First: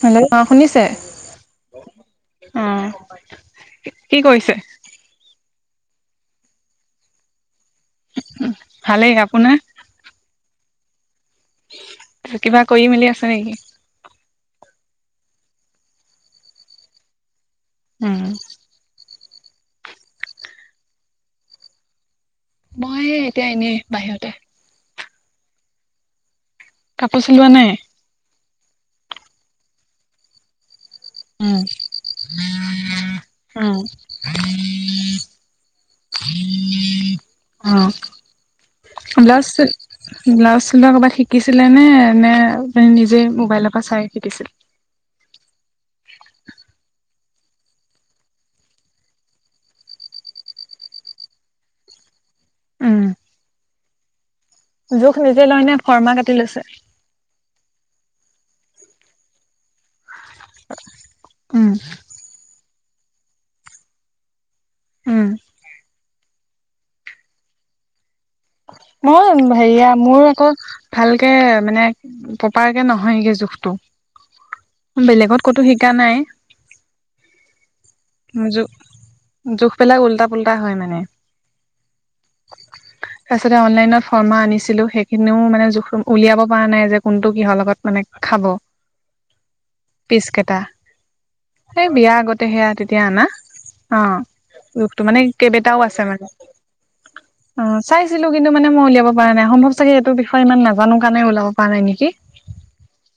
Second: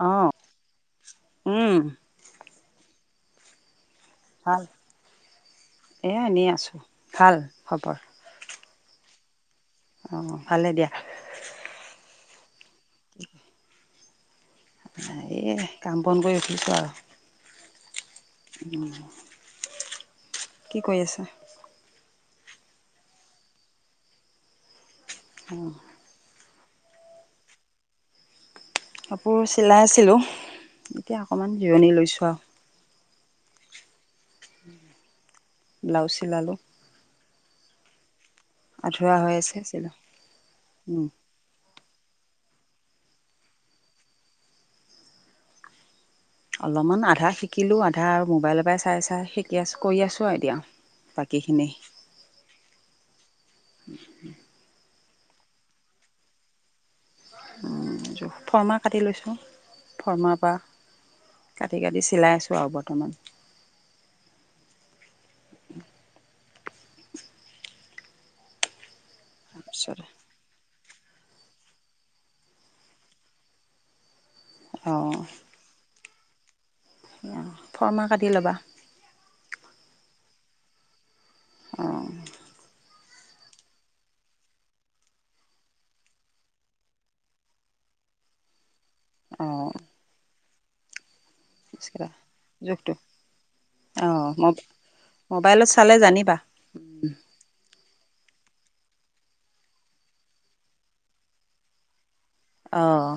Hello অঁ অ শুনিছে উম অ কি কৰিছে এয়া এনেই আছোঁ ভাল খবৰ ভালেই আপোনাৰ অঁ ভালে দিয়া তা কিবা কৰি মেলি আছে নিকি এইয়াই কাম বন কৰি উঠিছো আও উম উম কি কৰি আছা মই এতিয়া এনেই বাহিৰতে অ কাপোৰ চিলোৱা নাই কাপোৰ চিলাই আছিলোঁ এতিয়া অকমান উম জিৰণি লৈছোঁ আৰু অ ব্লাউজ চিলালোঁ অ আধৰুৱা হৈ ব্লাউজ আছে চিলাওঁ চিল ব্লাউজ চুলোৱা উম, কবাত শিকিছিলে নে তেনে নিজে মোবাইলৰ পৰা চাই শিকিছিলে অলমান আধা শিকিলোঁ আধা আৰু মোবাইলৰ পৰাই চাই চাই শিকি আছোঁ কৰি আছোঁ আৰু এতিয়া বাকীখিনি উম উম উম জোখ নিজে লৈ নে ফৰ্মা কাটি লৈছে উম জোখ ফৰৰ্মাহ কাটি লৈছোঁ ফৰ্মাৰ পৰা উম কাটি কাটি চিলাই আছোঁ আৰু বৰ্তমান উম মই হেৰিয়া তাৰপিছত মোৰ আকৌ ভালকে মানে প্ৰপাৰকে নহয়গে জোখটো অঁ বেলেগত ক'তো শিকা নাই ফৰ্মা কাটি ল'বা জো জোখ বিলাক উল্টা পুল্টা হয় মানে অঁ তাৰপিছতে অনলাইনত ফৰ্মা আনিছিলো সেইখিনিও মানে জোখ উলিয়াব পৰা নাই যে কোনটো কিহৰ লগত মানে খাব অঁ পিচকেটা এই বিয়া আগতে সেয়া জোখটো তেতিয়া আনা অ ৰোগটো মানে কেই মোবাইলত দেটাও চালে আছে মানে জানিবা অ চাই ছিলো কিন্তু মানে মই উলিয়াব পৰা নাই সম্ভৱ চাগে এইটো বিষয় ইমান নাজানো কাৰণ ওলাব পৰা নাই নিকি অহঁ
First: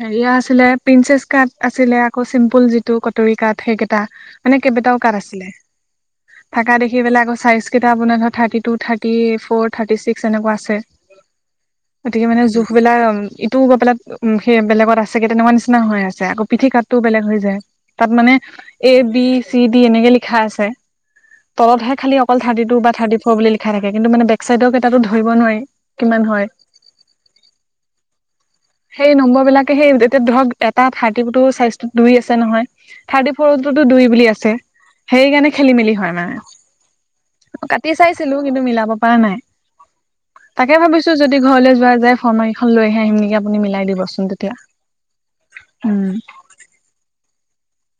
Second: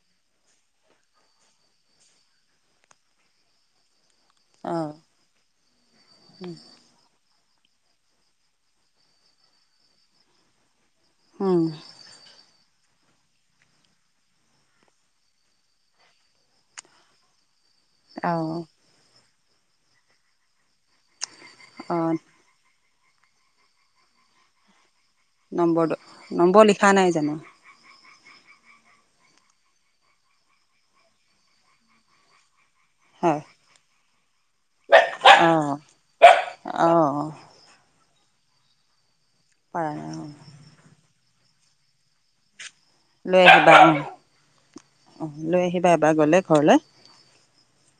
হেৰিয়া আছিলে পিঞ্চেচ কাট আছিলে আকৌ চিম্পুল যিটো কটাৰি কাট সেইকেইটা মানে অ' কেইবেটাও কাট আছিলে থাকা দেখি পেলাই আকৌ চাইজ কেইটাৰ আপোনাৰ thirty two thirty four thirty six এনকা আছে উম। গতিকে মানে জোখটো সবেলা ইটোও গৈ পেলাই উম সেই বেলেগত আছেগে তেনকা নিচিনা হৈ আছে আকৌ পিঠি কাতটো বেলেগ হৈ যায় তাত মানে অ' এ বি চি ডি এনেকে লিখা আছে তলতহে খালি অ' অকল থাৰ্টি টু বা থাৰ্টি ফৰ বুলি লিখা থাকে কিন্তু মানে বেক চাইডৰ কেই তাতো ধৰিব নোৱাৰি নম্বৰটো কিমান হয় নম্বৰ লিখা নাই জানো সেই নম্বৰ বিলাকে সেই তেতিয়া ধৰক এটা থাৰ্টি কাটৰ চাইজটো দুই আছে নহয় থাৰ্টি হয় ফৰতোতো দুই বুলি আছে সেইকাৰণে খেলি অ'। মেলি হয় অ' মানে কাটি চাইছিলো কিন্তু মিলাব পৰা নাই পাৰা নাই তাকে ভাবিছো যদি ঘৰলৈ যোৱা যাই ফাৰ্মা কেইখন লৈ হে আহিম নিকি লৈ আপু- অ আহিবা অ লৈ আহিবা উম এবাৰ গ'লে ঘৰলে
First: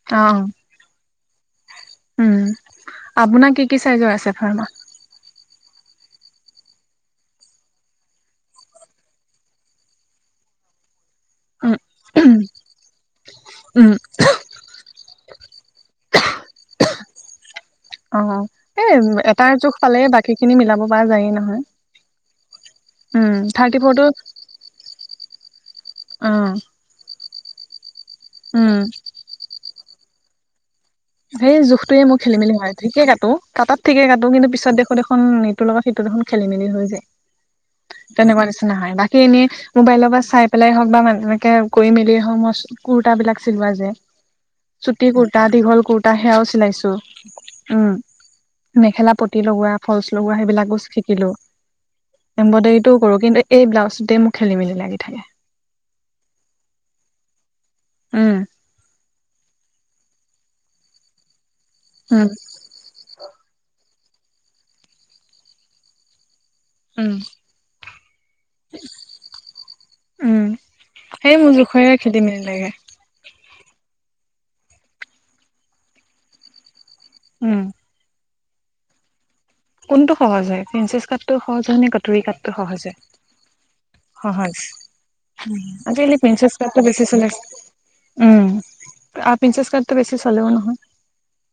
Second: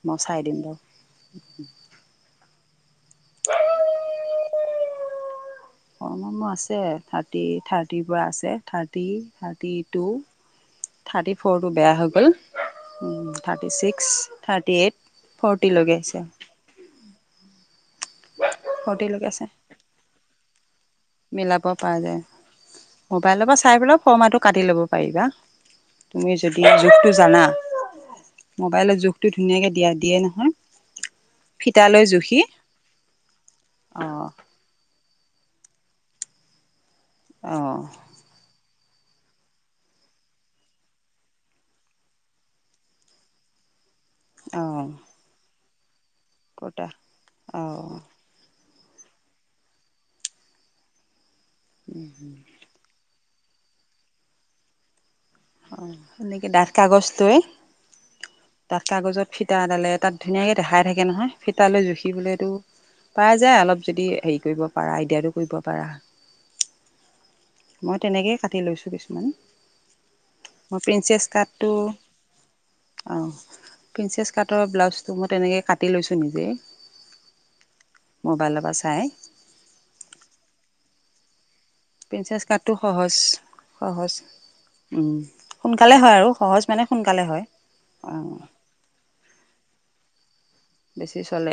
মই অ চাই দিম বাৰু [inaudible] ফৰ্ম আছে থাৰ্টি থাৰ্টিৰ পৰা আছে থাৰ্টি থাৰ্টি টু থাৰ্টি ফ'ৰটো উম বেয়া হৈ গ'ল thirty um six thirty eight forty লগাইছে। বাঁহ এটাৰ জোখ পালে বাকী খিনি মিলাব পৰা যায়েই নহয় মিলাব পৰা যায় উম মোবাইলৰ পৰা থাৰ্টি চাই পেলাই ফ'ৰটো ফৰ্মাটো কাটি ল'ব পাৰিবা অ তুমি যদি জোখটো জানা উম মোবাইলৰ জুখটো ধুনীয়াকে দিয়া দিয়ে ন সেই জোখটোৱে মোক খেলি মেলি হয় ঠিকে কাটো তাত অ ঠিকে কাটো কিন্তু পিছত দেখত দেখোন। ইটোৰ লগত সিটো দেখোন খেলি মেলি হৈ যায় আ নাই হয় বাকী এনেই মোবাইলৰ পৰা চাই পেলাই হওঁক বা ম এনেকে কৰি মেলিয়ে হওঁক মই কুৰ্তাবলাক চিলোৱা যে অ চুটি কুুৰ্তা দীঘল কুুৰ্তা সেয়াও কটা চিলাইছো অ উম মেখেলা পতি লগোৱা ফলচ লগোৱা সেইবিলাক বো শিকিলো এমব্ৰইডাৰী টোও কৰো কিন্তু। এই ব্লাউজটোতে মোক খেলি মেলি লাগি থাকে অ'সেনেকে ডাঠ কাগজটোৱে উম তাত কাগজত ফিটাাডালে তাত ধুনীয়াকে দেখাই থাকে নহয় ফিতালৈ জুখি উম বোলেতো পাই যায় অলপ যদি হেৰি কৰিব পাৰা আইডিয়াটো কৰিব পাৰা মই তেনেকেই কাটি লৈছোঁ কিছুমান উম প্ৰিনচেছ সেই মোৰ কাৰ্টটো জোখৰে খেলি মেলি লাগে। অ প্ৰিঞ্চেছ কাটৰ ব্লাউজটো মই তেনেকৈ কাটি লৈছোঁ নিজেই উম মোবাইলৰ পৰা চাই কোনটো সহজ হয় প্ৰিন্সসেছ কাটটো সহজ হয় নে কাটৰি প্ৰিন্সেছ কাঠটো কাটটো সহজ হয় সহজ উম, সোনকালে আজি কালি প্ৰিন্সচেছ কাট টো বেছি চলে যে অ আ প্ৰিন্সসেছ কাটটো বেছি চলে বেছি চলে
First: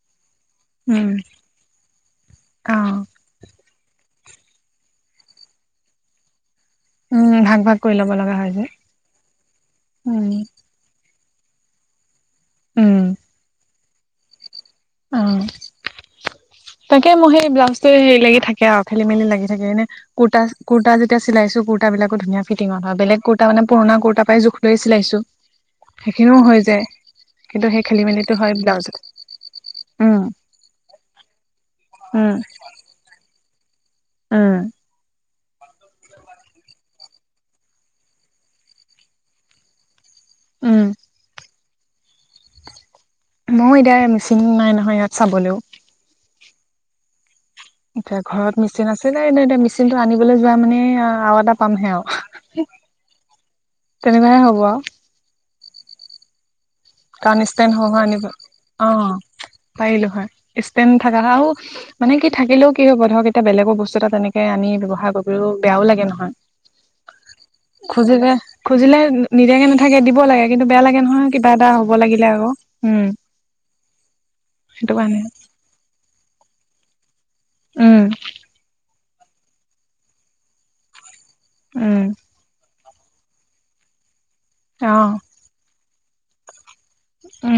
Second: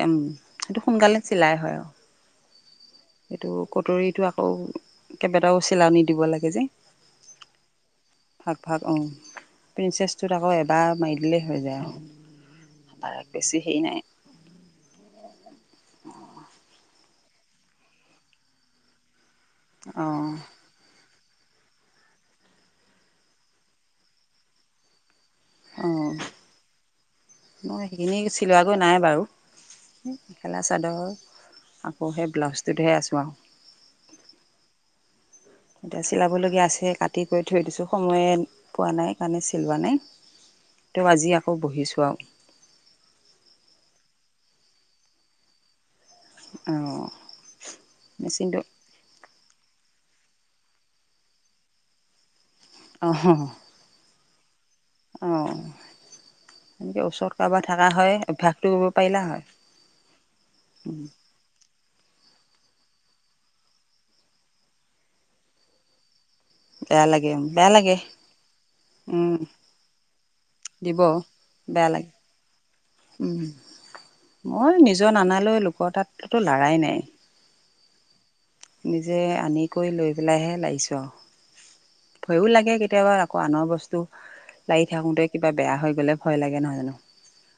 সেইটো উম সোনকালে চিলাই হয় অ', আৰু এইটো কটৰীটো আকৌ কেইবাটাও চিলনি দিব লাগে যে উম ভাগ ভাগ কৰি ল'ব লগা হয় ভাগ যে। ভাগ অ' প্ৰিন্সচেছ উম টোত আকৌ এবাৰ মাই দিলেই হৈ যায় উম আৰু তাৰ বেছি হেৰি নাই। অ' [inaudible] [inaudible] অঁ, অঁ, সেইখিনিও হৈ যায় কিন্তু মই সেই খেলি সেইখিনি মেলিটো হয় চিলোৱাগৈ ব্লাউজত নাই বাৰু। উম মেখেলা চাদৰ আকৌ সেই উম ব্লাউজটোতহে আছোঁ আৰু উম এতিয়া চিলাবলগীয়া আছে কাটি কৰি থৈ দিছোঁ সময়ে পোৱা নাই কাৰণে চিলোৱা নাই উম ত আজি আকৌ বহিছোঁও। মই এতিয়া মেচিন নাই নহয় ইয়াত চাবলৈও অ ' এতিয়া ঘৰত মিচিন আছিলে যে এনে এ মি আনিবলৈ যোৱা মানে আৰু এটা পামহে আৰু অহ তেনেকাহে হ'ব আৰু অ এনেকে কাৰণ ওচৰত কাৰোবাৰ ষ্টেণ্ড থকা সহ হয় আনিব অভ্যাসটো অ কৰিব পাৰিলা হয় পাৰিলো হয় ষ্টেন থাকা হাও মানে কি থাকিলেও কি হ'ব ধৰক এতিয়া বেলেগৰ বস্তু এটা তেনেকে আমি ব্যৱহাৰ কৰিবও বেয়াও লাগে নহয় বেয়া লাগে, বেয়া লাগে। খুজিলে খুজিলে উম নি-নিদিয়াকে নাথাকে দিব লাগে, কিন্তু বেয়া লাগে নহয় কিবা এটা হ'ব লাগিলে আকৌ। উম উ। মই সেইটো নিজৰ কাৰণে নানালৈ লোক তাততো লাৰাই নাই। উ। নিজে আনি কৰি লৈ পেলাইহে লাইছ। উম ভয়ো লাগে কে কেতিয়াবা আকৌ আনৰ বস্তু লায়ী থাকোঁতে কিবা বেয়া হৈ গ'লে ভয় লাগে নহয় জানো। উ।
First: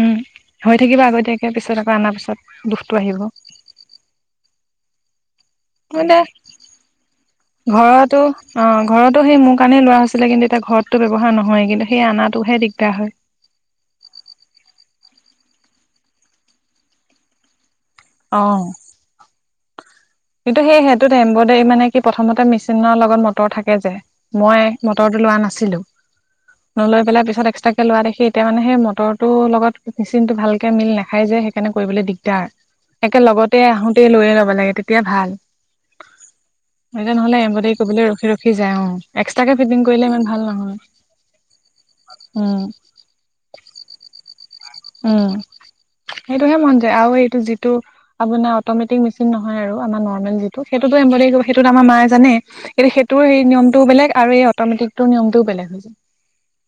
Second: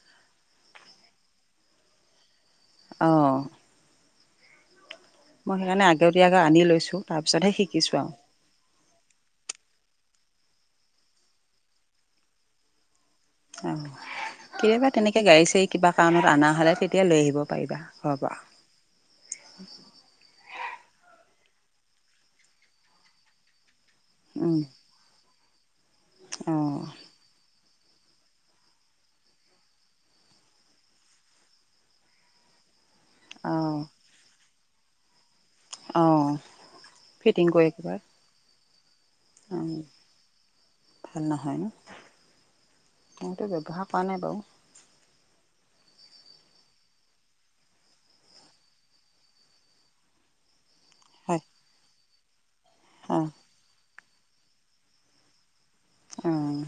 হৈ থাকিব আগতীয়াকে পিছত আকৌ অনাৰ পিছত দুখটো আহিব। অঁ মই সেইকাৰণে মানে, আগতীয়াকৈ আনি লৈছোঁ তাৰপিছতহে শিকিছোঁ আৰু ঘৰতো অ', ঘৰতো সেই মোৰ কাৰণে লোৱা হৈছি [unintelligible] কিন্তু এতিয়া ঘৰতটো ব্যৱহাৰ নহয়, কিন্তু সেই অনাটোহে দিগদাৰ হয়। অ', কেবা তেনেকে গাড়ী-চাড়ী কিবা কাৰনত অনা হ'লে তেতিয়া লৈ আহিব পাৰিবা। ঘৰৰ পৰা অ'। [inaudible] কিন্তু সেই সেইটোত এম্ব্ৰইডাৰী মানে কি প্ৰথমতে মেচিনৰ লগত মটৰ থাকে যে। মই মটৰটো লোৱা নাছিলো। অঁ নলৈ পেলাই পিছত এক্সট্ৰা লোৱা দেখি এতিয়া মানে সেই মটৰটো লগত মেচিনতটো ভালকে মিল নাখাই যে সেইকাৰণে কৰিবলৈ দিগদাৰ। অঁ একেলগতে অঁ আহোতেই লৈয়ে লব লাগে তেতিয়া ভাল। অঁ এতিয়া নহলে ফিটিং কৰি এম্ব্ৰয়ডাৰী একেবাৰে কৰিবলৈ ৰখি ৰখি যায় অ'। এক্সট্ৰাকে ফিটিং কৰিলে ইমান ভাল ভাল ন নহয়। উ। মইতো ব্যৱহাৰ কৰা নাই বাৰু। উ। সেইটোহে মন যায় আৰু এইটো যিটো আপোনাৰ অটমেটিক মেচিন নহয় আৰু আমাৰ নৰ্মেল যিটো। সেইটোতো এমব্ৰয়ডাৰী হয় কৰিব সেইটোত আমাৰ মায়ে জানে। কিন্তু সেইটোৰ অঁ সেই নিয়মটো বেলেগ আৰু এই অট'মেটিকটোৰ নিয়মটোও বেলেগ হয়। অ'।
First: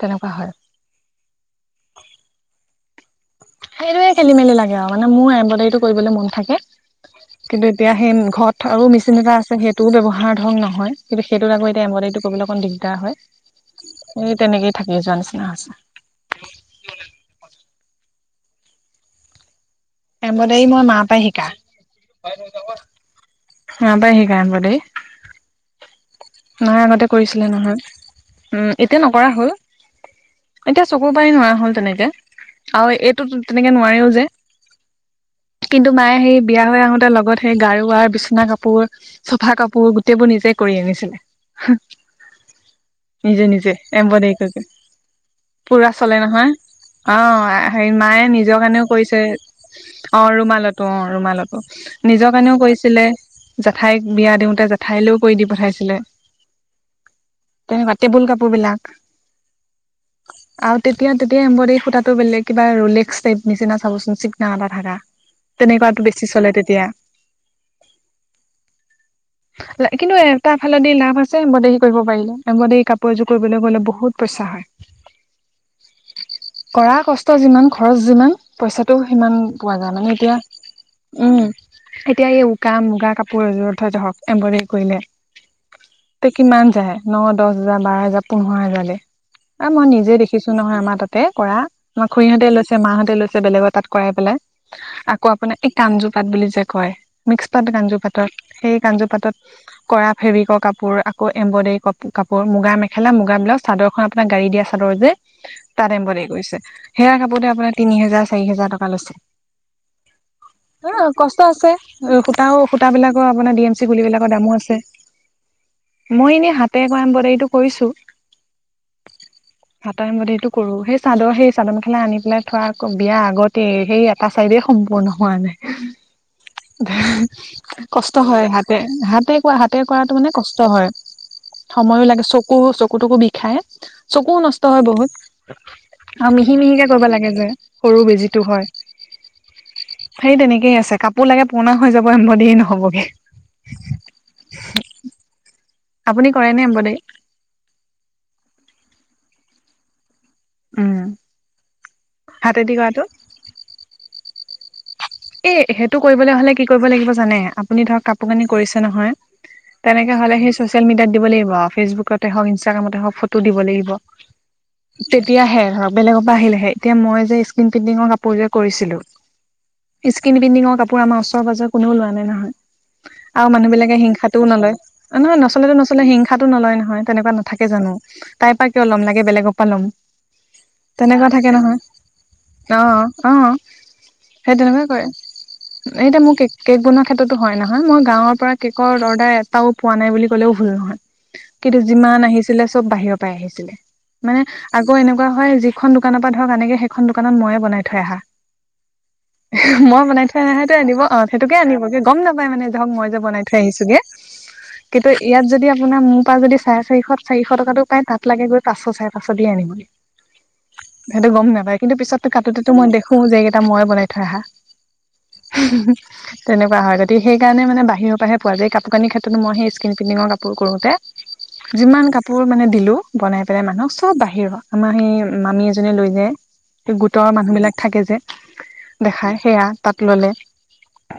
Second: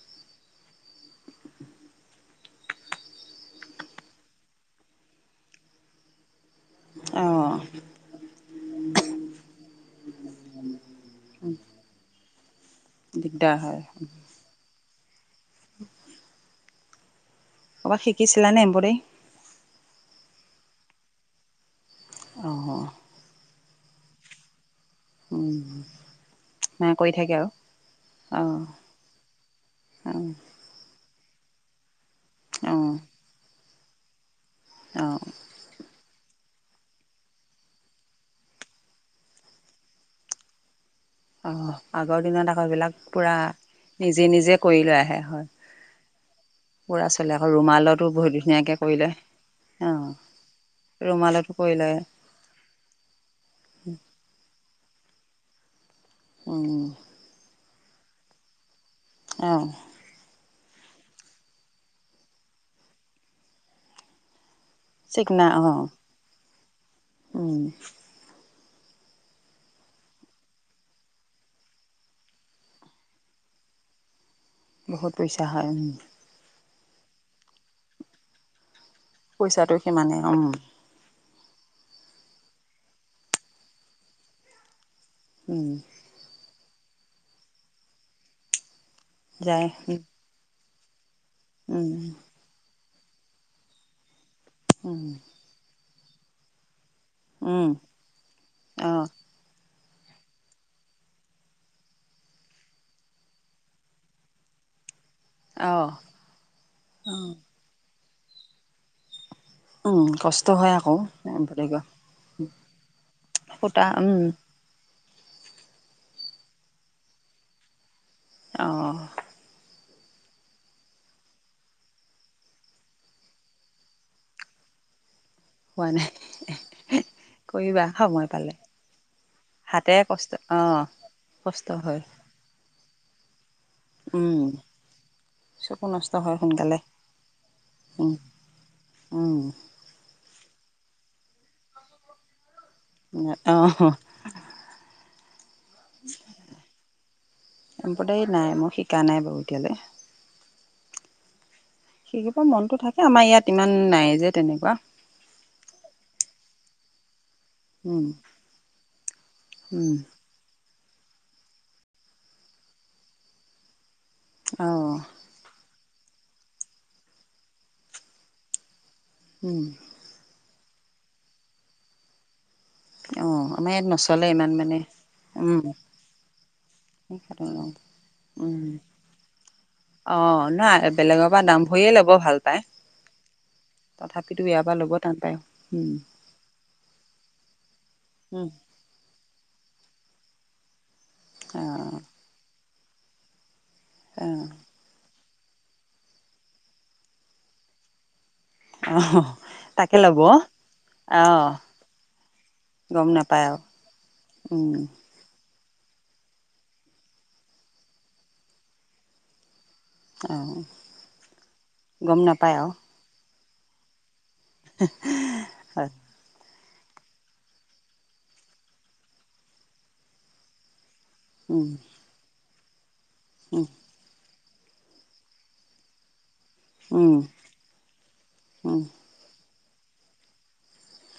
তেনেকুৱা হয়। সেইটোয়ে খেলি মেলি লাগে আৰু মানে মোৰ এম্ব্ৰয়ডাৰীটো কৰিবলৈ মন থাকে। অ'। কিন্তু এতিয়া সেই ঘৰত আৰু মেচিন এটা আছে সেইটোও ব্যৱহাৰ ধং নহয়, কিন্তু সেইটো আক' এতিয়া এম্ব্ৰয়ডাৰীটো কৰিবলৈ অকন দিগদাৰ হয়, দিগদাৰ হয় সেই তেনেকেই থাকি যোৱা নিচিনা হৈছে। ক'ৰবাত শিকিছিলানে এম্বডায়ী? এম্ব্ৰডায়ী মই মা পা শিকা। অঁ মা পা শিকা এম্বডায়ী? উ। মাই আগতে কৰিছিলে নহয়। অঁ উ, এতিয়া নকৰা হ'ল। অঁ এতিয়া চকুৰপায়ে নোৱাৰা হ'ল তেনেকে। অঁ আৰু এইটোত তেনেকে নোৱাৰেও যে। অঁ কিন্তু মায়ে সেই বিয়া হৈ আহোতে লগত সেই গাৰু ৱাৰ, বিচনা কাপোৰ, চফা কাপোৰ, গোটেই বোৰ নিজে কৰি আনিছিলে। অ', আগৰ দিনত আকৌ সেইবিলাক পুৰা নিজে নিজে নিজে এম্ব্ৰইডাৰী নিজে কৰি লৈ আহে হয়। পুৰা চলে নহয়। পূৰা চলে আকৌ অ', হেই ৰুমালতো মায়ে বহুত নিজৰ ধুনীয়াকৈ কাৰণেও কৰি লয় কৰিছে। অঁ অ', ৰুমালতো, অ', ৰুমালতো। কৰি লয় নিজৰ কাৰণেও কৰিছিলে। জেঠাইক বিয়া দিওঁতে জেঠাইলৈও কৰি দি পঠাইছিলে। অ'। তেনেকুৱা টেবুল কাপোৰ বিলাক। অ'। আৰু তেতিয়া, তেতিয়া এম্ব্ৰইডায়ী সূতাটো বেলেগ কিবা ৰোলেক্স টাইপ নিচিনা চাবচোন [unintelligible] ভাড়া। চিকনা অঁ তেনেকুৱাটো বেছি চলে তেতিয়া। কিন্তু এ, তাৰ ফালদি লাভ পিছে এমবদায়ী কৰিব পাৰিলে। এমবদায়ী কাপোৰ এযোৰ কৰিবলৈ গ'লে বহুত পইচা হয় বহুত পইচা হয়, উ। কৰা কষ্ট যিমান খৰচ যিমান পইচাটো সিমান পইচাটো পোৱা যায় মানে সিমানেই এতিয়া উম, এতিয়া এই উকা মুগা কাপোৰযোৰত ধতে হক এম্ব্ৰডাৰী কৰিলে। উম, তে কিমান যায় ন দহ হোজাৰ বাৰ হাজাৰ পোন্ধৰ হোজাৰ যায় আৰু মই নিজে দেখিছো নহয় আমাৰ তাত। সেই কৰা উম আমাৰ খুৰীহঁতে লৈছে মাহঁতে লৈছে বেলেগৰ তাত কৰাই পেলাই উম আকৌ আপোনাৰ কাঞ্জুপাত বুলি যে কয় মিক্স পাত উম কাঞ্জুপাতত সেই অঁ কাঞ্জুপাতত। কৰা ফেব্ৰিকৰ কাপোৰ আকৌ এম্ব্ৰডাৰী কাপোৰ মুগা মেখেলা মুগাাব্লাউজ চাদৰখন আপোনাক গাড়ী দিয়া চাদৰ যে, অঁ তাত এমব্ৰডাৰি কৰিছে সেয়া কাপোৰতে আপোনাৰ তিনি হেজাৰ চাৰি হেজাৰ টকা লৈছে। অঁ কষ্ট হয় আকৌ অ, কষ্ট আছে বেলেগৰ সূতাও সুতা বিলাকৰ আপোনাৰ ডি এম সূতা চি গুলিবিলাকৰ দামো আছে। আছে। মই এনেই হাতে কৰা এমব্ৰডাৰিটো কৰিছো অহ, হাটাই মদেটো কৰো সেই চাদৰ সেই চাদৰ মেখেলা আনি পেলাই থোৱা আকৌ বিয়া আগতেই সেই এটা চাইদেই সম্পূৰ্ণ, হোৱা নাই। হোৱা নাই কৰিবা কষ্ট সময় হয় পালে হাতে -হাতে কৰা হাতে হাতেৰে কৰাটো মানে কষ্ট, অঁ হয় কষ্ট হয় সময়ো লাগে চকু-চকুটুকু বিষায়। চকুও উম নষ্ট হয় বহুত। চকু নষ্ট অ, হয় সোনকালে মিহি-মিহিকে কৰিব লাগে যে সৰু বেজিটো হয় অঁ সেই তেনেকে, থিকেই আছে কাপোৰ লাগে পুৰণা হৈ যাব এমব্ৰডাৰি নহবগে। আপুনি কৰে নে এমব্ৰইডাৰি। এম্ব্ৰইডাৰী নাই মই শিকা নাই বাৰু এতিয়ালে। উম, শিকিব হাতেদি মনটো কৰাটো থাকে আমাৰ ইয়াত ইমান নাই যে তেনেকুৱা। এ সেইটো কৰিবলৈ হলে কি কৰিব লাগিব জানে। আপুনি ধৰক কাপোৰ কানি কৰিছে নহয় তেনেকে হলে সি ছ'চিয়েল মিডিয়াত দিব লাগিব ফেচবুকতে হওক ইনষ্টাগ্ৰামতে হওক ফটো দিব লাগিব। অঁ তেতিয়াহে ধৰক বেলেগৰ পৰা আহিলেহে এতিয়া মই যে স্কিন পেন্টিঙৰ কাপোৰযোৰ কৰিছিলো। উম, স্কিন পিন্টিঙৰ কাপোৰ আমাৰ ওচৰ পাজৰে কোনেও লোৱা নাই নহয়। অ', আৰু মানুহ বিলাকে হিংসাটোও নলয়। নহয় উম নচলেটো নচলে হিংসাতো নলয় নহয় তেনেকুৱা নাথাকে জানোঁ। তাইৰ উম পৰা কিয় লম লাগে বেলেগ লম অ নাই বেলেগৰ তেনেকুৱা পৰা থাকে দাম নহয় ভৰিয়ে ল'ব ভাল পায় অ-অ, তথাপিতো ইয়াত এতিয়া মোৰ কেক বনোৱা ক্ষেত্ৰতো হয় নহয় মই গাঁৱৰ পৰা কেকৰ অৰ্ডাৰ ৰাস্তাও পোৱা নাই বুলি ক'লেও ভুল নহয় অ কিন্তু যিমান আহিছিলে চব বাহিৰৰ পৰাই আহিছিলে। মানে অ আকৌ এনেকুৱা হয় যিখন দোকানৰ পৰা ধৰক আনেগে সেইখন দোকানত মইয়ে বনাই থৈ আহা। অ, তাকে মই ল'ব বনাই থৈ অহা নাই দে তো আনিব অ' সেইটোকে আনিবগে গম নাপাই মানে ধৰ মই গম যে বনাই নাপায় আৰু থৈ আহিছোগে। উম কিন্তু ইয়াত যদি আমি আপোনাৰ মোৰ পৰা যদি চাৰে চাৰিশ চাৰিশ টাতো পাই তাত লাগে গৈ পাঁচশ চাৰে পাঁচশ দি আনিব বুলি। অ সেইটো গম নাপায় কিন্তু গম পিছতো নাপায় আৰু কাতেতো মই দেখো যে এই কেইটা মই থৈ আহা। হয় তেনেকুৱা হয় গতি সেইকাৰণোন বাহিৰৰ পৰাহে পোৱা যায় কোৰ কানিৰ ক্ষেত্ৰত মই স্কিনিৰ কোৰোঁতে উম যিমান কাপোৰ মানে দিলো বনাই পেলাই উম মানুহক চব বাহিৰৰ। আমাৰ সেই মামী এজনে লৈ যায় গোটৰ উম মানুহ বিলাক থাকে যে উম দেখাই। সেয়া তাত ললে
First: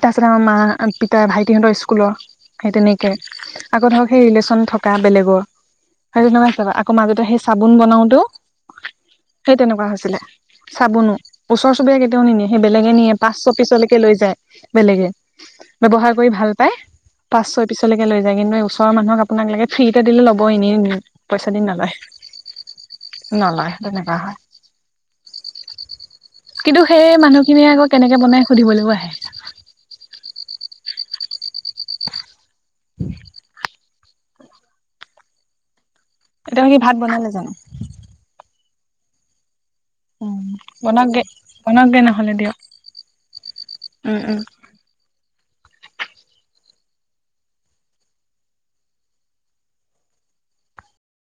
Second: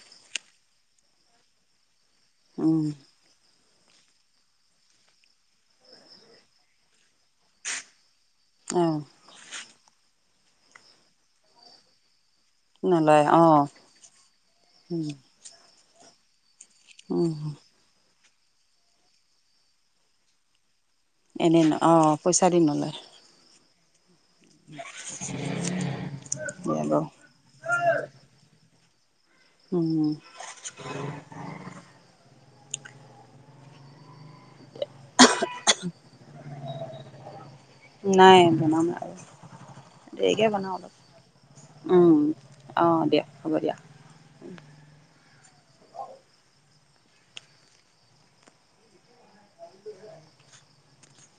তাৰপিছত আমাৰ মা পিতা ভাইটিহতৰ স্কুলৰ সেই উম তেনেকে। আকৌ ধৰক সেই ৰিলেশ্যন থকা বেলেগৰ সেই নহয় চ আকৌ মাজত সেই চাবোন বনাওতেও অ সেই তেনেকুৱা হৈছিলে চাবোনো ওচৰ চুবুৰীয়া কেেই িয়ে সেই বেলেগে নিয়ে নলয় পাঁচশ অ পিছলৈকে লৈ যায় উম বেলেগে ব্যৱহাৰ কৰি ভাল পাই উম পাঁচ ছয় পিছলৈকে লৈ যায় কিন্তু ওচৰৰ মানুক আপোনাক লাগে ফ্ৰীতে দিলে'ব এনেই পইচা দি এনেই ন নলয় অ পইচা নলয় তেনেকুৱা হয় কিন্তু কি সেই মানুহখিনিয়ে আকৌ কেনেকে বনাই সুধিবলৈও আহে উম উ [unintelligible] এটো মে কি ভাত বনালে জানো সাম আ আৰু দেৰিকে বনাওঁ বনাওকগে অলপ বনাওকগে উম নহ'লে দিয়ক অ দিয়া হ'ব দিয়া উম উম [unintelligible] [unintelligible]